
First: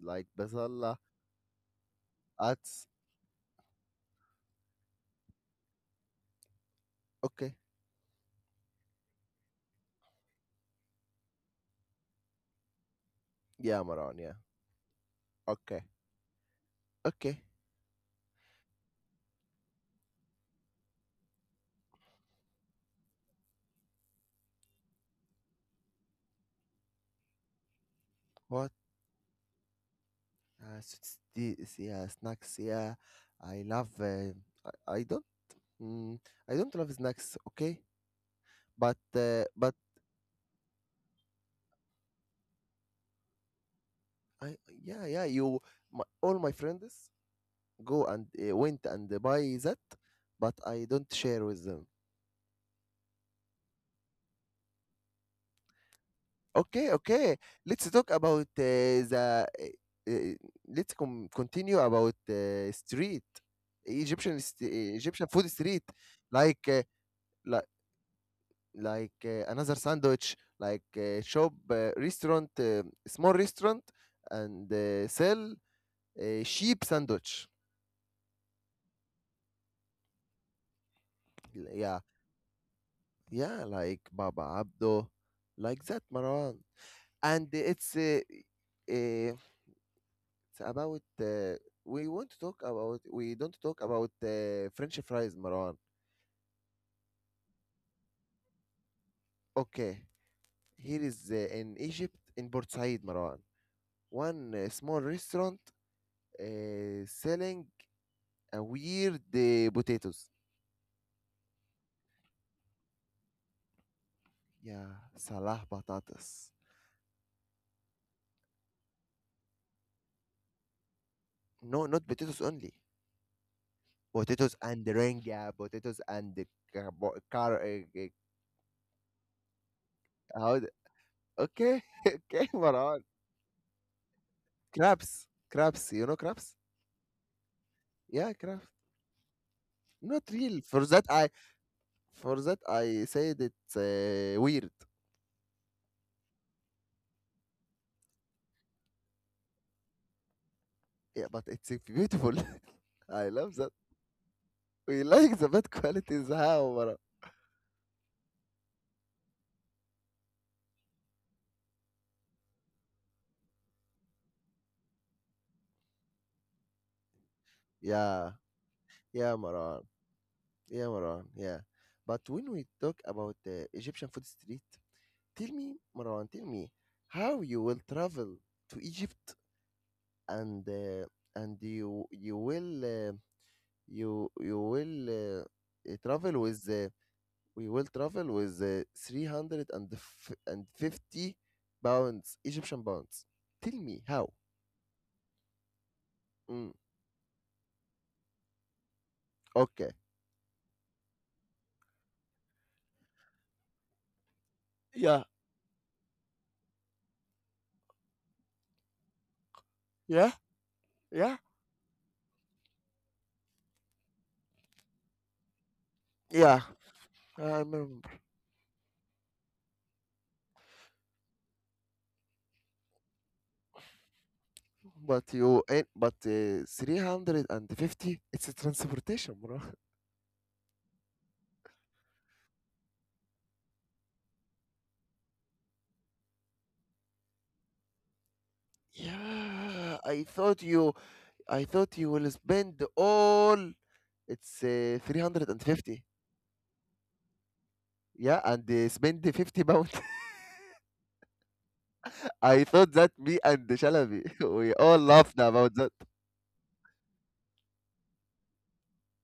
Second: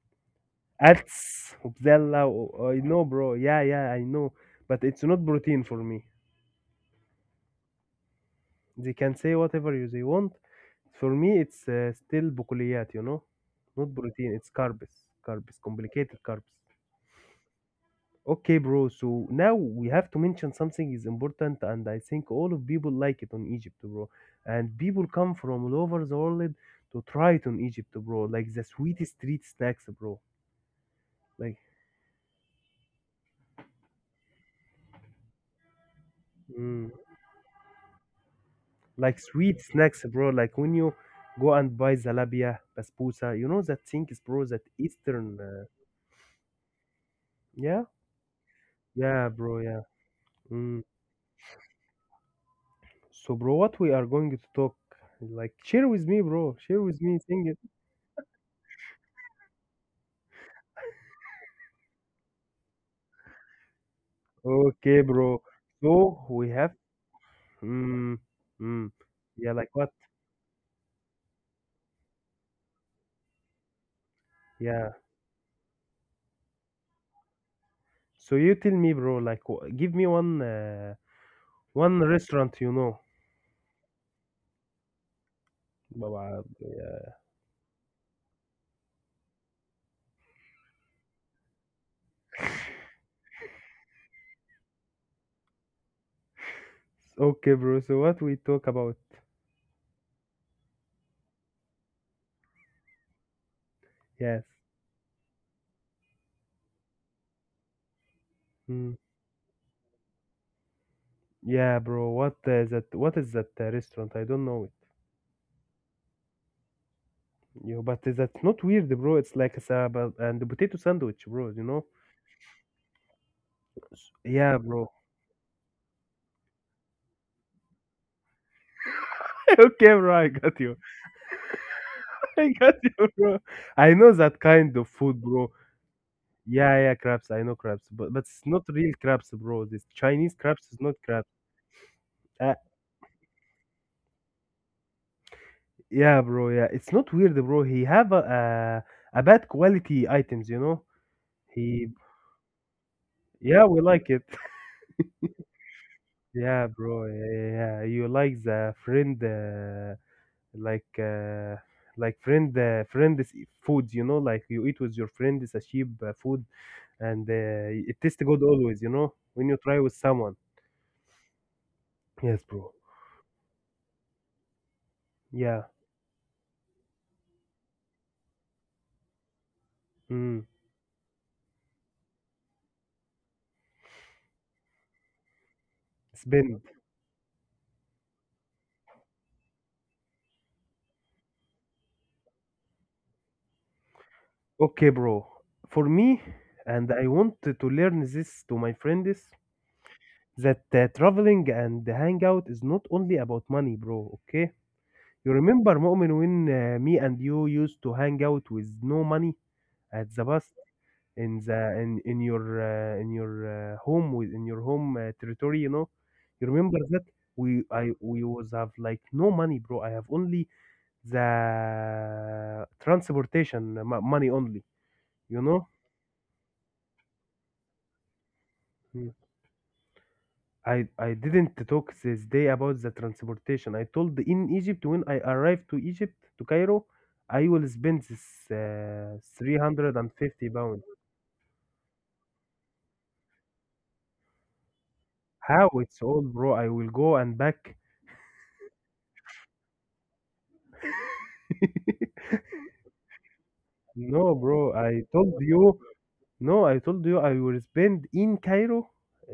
like basala,
Ats, وبسلة, I
ats.
know bro. Yeah, yeah, I know. But it's not protein for me.
Okay,
They can say whatever you they want. For me, it's still بقوليات, you know?
yeah,
Not
Maran.
protein,
Yeah,
it's carbs. Carbs,
okay,
complicated carbs.
okay.
Okay bro. So now we have to mention something is important, and I think all of people like it on Egypt, bro. And people come from all over the world to try it on Egypt, bro. Like the
What?
sweetest street snacks, bro. Like,
Yeah, snacks. Yeah, I love. Uh, I, I don't. Mm, I don't love
mm,
snacks. Okay,
like sweet
but
snacks, bro. Like when you go and buy zalabia, basbousa, you know that things, bro.
I
That
yeah yeah
Eastern,
you my, all my friends
yeah,
go and went and
yeah
buy
bro,
that,
yeah.
but
Mm.
I don't share with them.
So bro, what we are going to talk? Like, share with me, bro. Share
Okay,
with me,
okay.
sing it.
Let's talk about Uh, uh, continue about street
Okay
Egyptian
bro.
food street,
So we
like
have,
li-
mm, mm,
like
yeah, like
another
what?
sandwich, like small restaurant, and
Yeah.
sell sheep sandwich.
So you tell me, bro. Like, give me one,
Yeah,
one restaurant, you know.
yeah, like Baba Abdo, like that,
Baba,
Marwan.
yeah.
And it's uh, about we don't talk about French fries, Marwan.
Okay bro. So what we talk about?
Okay, here is in Egypt in Port Said, Marwan.
Yes.
One small restaurant selling a
Mm.
weird potatoes.
Yeah bro. What is that? What is that restaurant? I don't know
Yeah, salah patatas.
it. You, but that's not weird, bro. It's like a saba and a potato sandwich, bro. You know?
No, not potatoes only.
Yeah
Potatoes and
bro.
ringa, potatoes and the carbo- car. Uh, uh,
<laughs> Okay bro. I got
how? the-
you.
Okay, <laughs>
<laughs> I
okay,
got
Marwan.
you, bro. I know that kind of food,
Crabs,
bro.
crabs. You know crabs?
Yeah, yeah, crabs. I know crabs, but
Yeah,
it's not
crabs.
real crabs, bro. This
Not
Chinese
real.
crabs is not crabs.
For
Uh,
that, I said it's weird,
yeah bro. Yeah, it's not weird, bro. He have a, a bad quality items, you know.
yeah, but it's
He
beautiful. <laughs> I love
Yeah,
that.
we like it.
We like the bad qualities, how
Yeah
Marwan?
bro. Yeah, yeah, yeah. You like the friend, like uh, like friend's food. You know, like you eat with your friend sashib food, and it tastes
Yeah,
good always. You know,
yeah,
when you
Marwan.
try with someone.
Yeah, Marwan. Yeah. But
Yes
when we
bro.
talk about the Egyptian food street, tell
Yeah.
me, Marwan, tell me how you will travel to Egypt
Mm.
and uh, and you you will travel
Spend.
with we will travel with 350 pounds, Egyptian pounds. Tell me how.
Okay bro. For me,
Mm,
and I want to learn this to my friends
okay.
that traveling and hang out is not only about money, bro. Okay. You
Yeah,
remember Mu'min when me and you used to hang out with no money at the
yeah,
bus in
yeah,
the in your home with in your home territory, you know? You
yeah.
remember that
I remember.
we was have like no money, bro. I have only the transportation money only,
But
you know?
350, it's a transportation, bro.
I didn't talk this day about the transportation. I told in Egypt when I arrived to Egypt to Cairo, I will spend this 350
Yeah, I thought
pounds.
you, I thought you will spend all, it's
How it's
350.
all, bro? I will go and back.
Yeah, and spend the 50 pounds.
<laughs>
<laughs> I thought that me and
No
Shalabi, <laughs>
bro.
we
I
all
told
laughed
you.
about that.
No, I told you I will spend in Cairo.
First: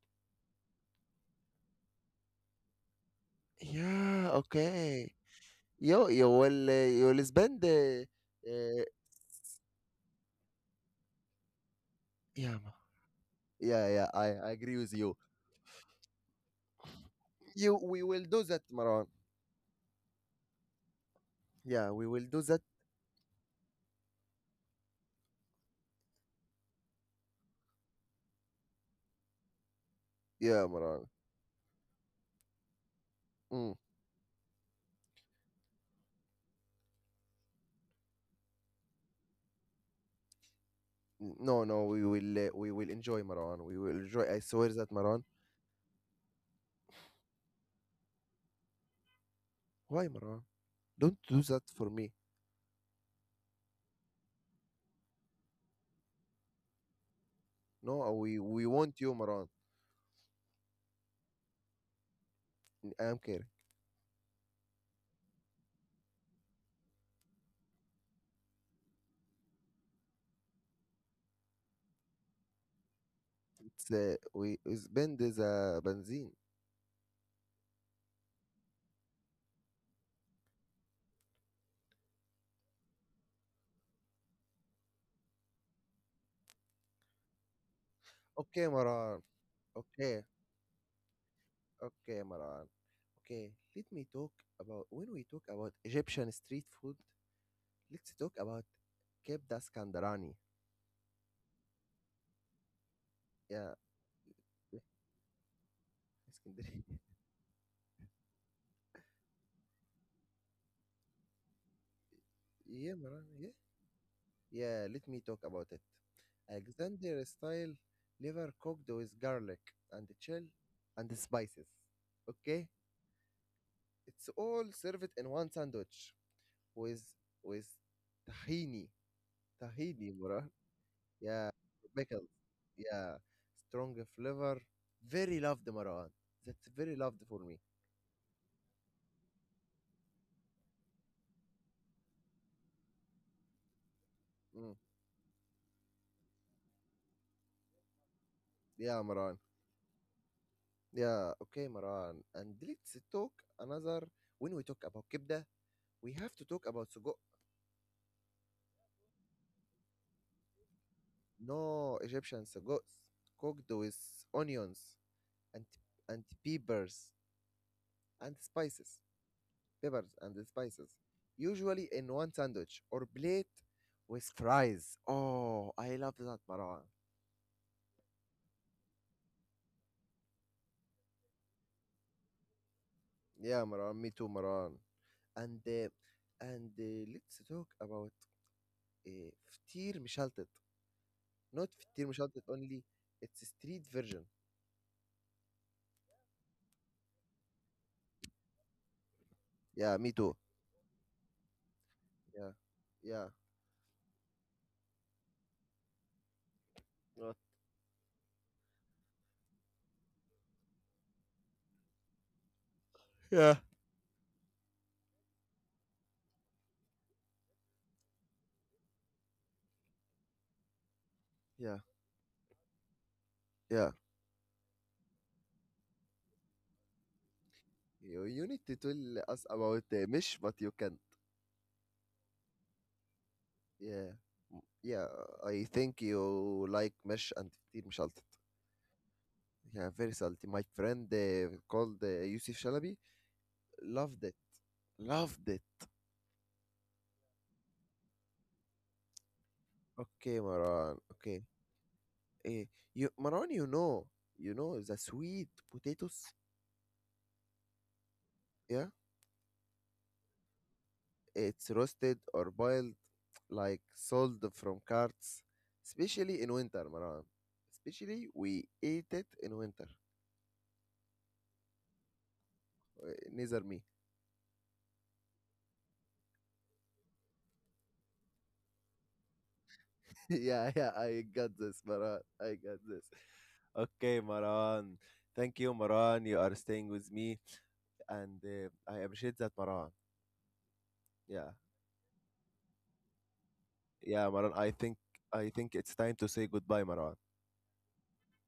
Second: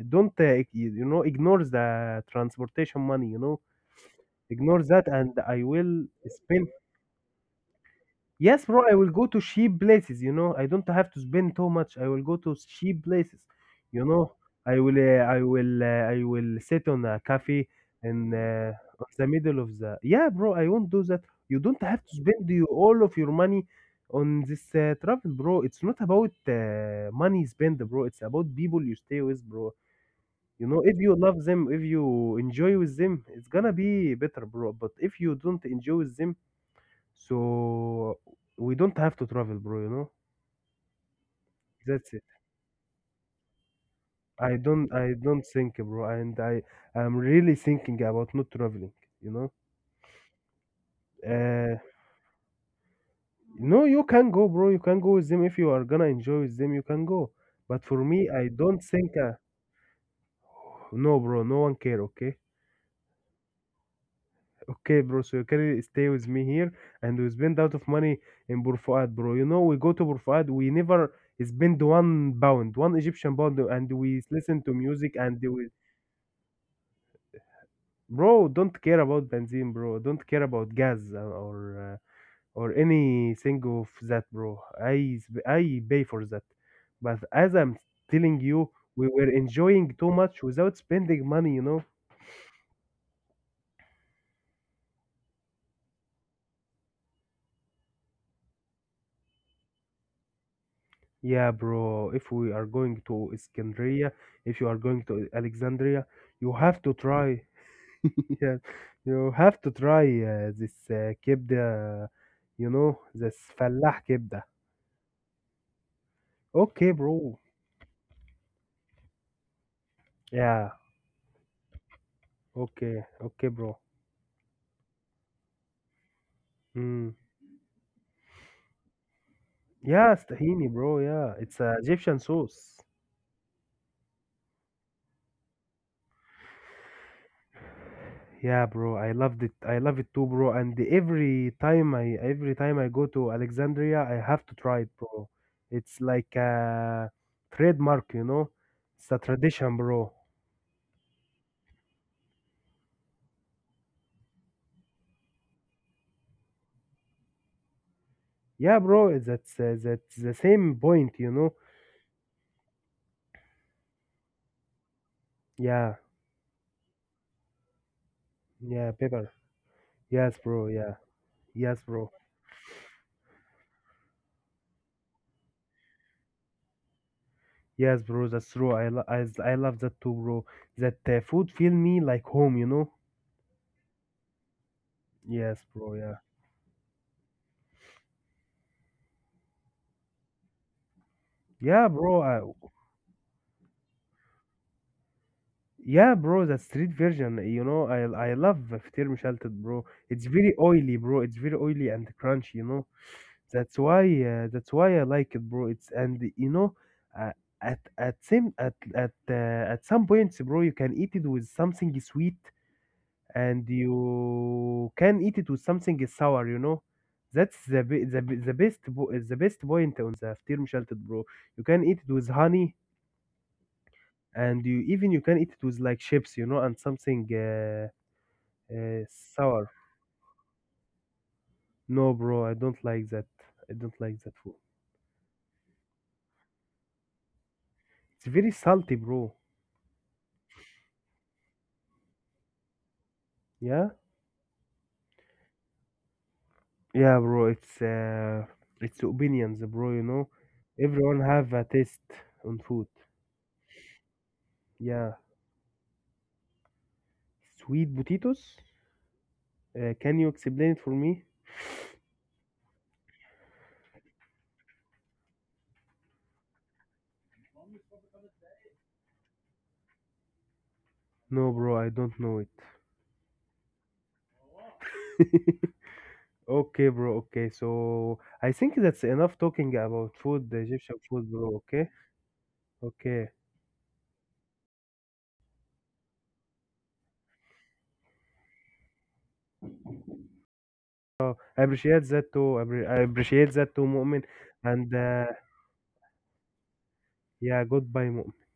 Don't ignore the transportation money. You know
Yeah,
ignore that,
okay.
and I will
Yo
spend.
you will spend,
Yes, bro,
uh,
I will go to cheap places, you know. I don't have to spend too much. I will go to
yeah, ma
cheap places,
yeah,
you
yeah,
know.
I agree
I
with
will,
you.
uh, I will, uh, I will sit on a cafe
You we will
in
do that,
on
Marwan.
the middle of the. Yeah, bro, I won't do that. You don't
Yeah,
have
we
to
will do
spend
that.
you all of your money on this travel, bro. It's not about money spent, bro. It's about people you stay with, bro. You
Yeah,
know, if
Marwan.
you love them, if you enjoy with them, it's gonna
Mm.
be better, bro. But if you don't enjoy with them, so we don't have to travel, bro, you know?
No, no,
That's it.
we will enjoy, Marwan. We will enjoy. I
I
swear
don't
that,
I
Marwan.
don't think, bro, and I I'm really thinking about not traveling, you know?
Why, Marwan? Don't do that
Uh
for me.
no, you can go, bro. You can go with them if you are gonna enjoy with them, you can go. But for
No,
me, I
we
don't
want
think
you, Marwan.
no, bro, no one care, okay? <laughs>
I am care.
Okay, bro, so you can stay with me here and we spend out of money in Bur Fuad, bro. You know, we go to Bur Fuad, we never spend 1 pound, one Egyptian pound, and
It's
we
we
listen to music
spend
and we
the benzene.
bro, don't care about benzene, bro. Don't care about gas or anything of that, bro. I pay for that. But as I'm telling
Okay,
you, we
Marwan.
were enjoying too
Okay,
much without spending money, you know?
okay, Marwan. Okay, let me talk about when we talk about Egyptian street food, let's talk about kebda Skandarani.
Yeah, bro. If we are going to
Yeah,
Iskandria, if you are going to Alexandria, you have
Iskandari.
to try. <laughs> Yeah, you have to try this kebda, you know,
Yeah, Maran.
this
Yeah.
fallah kebda.
Yeah, let me talk about it.
Okay,
Alexander
bro.
style liver cooked with garlic and chill
Yeah.
and spices. Okay?
Okay. Okay, bro.
It's all served in one sandwich
إمم.
with with tahini.
ياه!
Tahini, Mara.
Tahini, bro, yeah, it's
Yeah,
a Egyptian
pickles.
sauce.
Yeah, strong flavor. Very loved, Maran. That's very loved for me.
Yeah, bro, I loved it. I love it too, bro, and every time I go to Alexandria, I have to try
Mm.
it, bro. It's like a trademark, you know? It's
Yeah,
a
Maran.
tradition, bro.
Yeah, okay, Maran. And let's talk another. When we talk about kibda, we have to talk about suguk.
Yeah, bro, that's the same point, you know?
No, Egyptian suguks cooked with onions and
Yeah,
and peppers and
yeah, pepper. Yes, bro, yeah.
spices.
Yes,
Usually
bro.
in one sandwich or plate with fries. Oh, I love that, Maran.
Yes, bro, that's true. I lo I love that too, bro. That, food feel me like home, you know?
Yeah, Maran. Me too, Maran.
Yes,
And
bro,
uh,
yeah.
and let's talk about فطير مشلتت. Not
Yeah,
فطير
bro.
مشلتت only. It's a street version.
Yeah, bro. The street version. You know, I love فطير مشلتت, bro.
Yeah, me
It's
too.
very oily, bro. It's very oily and crunchy.
Yeah,
You know,
yeah,
that's why I like it, bro. It's and you know, uh,
What?
at same at some points, bro, you can eat it with something sweet,
Yeah,
and you can eat it with something sour. You know. That's the be- the be- the best bo- the best point on the فطير مشلتت, bro. You can
yeah,
eat it with honey,
yeah.
and you can eat it with like chips, you know, and something
You need to tell
uh,
us
sour.
about mish, but you can.
No, bro, I don't like that. I don't
Yeah,
like that food.
yeah. I think you like mish and فطير
It's
مشلتت.
very salty, bro.
Yeah, very salty. My friend called Yusuf Shalabi
Yeah.
loved it. Loved it.
Yeah, bro, it's opinions, bro, you know,
Okay, Maran.
everyone
Okay.
have a taste on
Eh,
food.
you Maran, you know, you know the
Yeah,
sweet potatoes.
sweet potatoes.
Yeah,
Can you explain it for me?
it's roasted or boiled, like sold from carts, especially in winter, Maran. Especially we ate it in winter.
No, bro, I don't know it.
Neither me.
<laughs> Okay, bro. Okay, so I think that's enough talking about
<laughs>
food, the
yeah,
Egyptian
yeah, I
food,
got
bro.
this,
Okay.
Maran. I got this.
Okay.
Okay, Maran. Thank you, Maran. You are staying with me, and I appreciate that, Maran. Yeah,
I appreciate that too. I appreciate that too, Mu'min.
yeah, Maran. I
And
think I think it's time to say goodbye, Maran.
yeah, goodbye, Mu'min.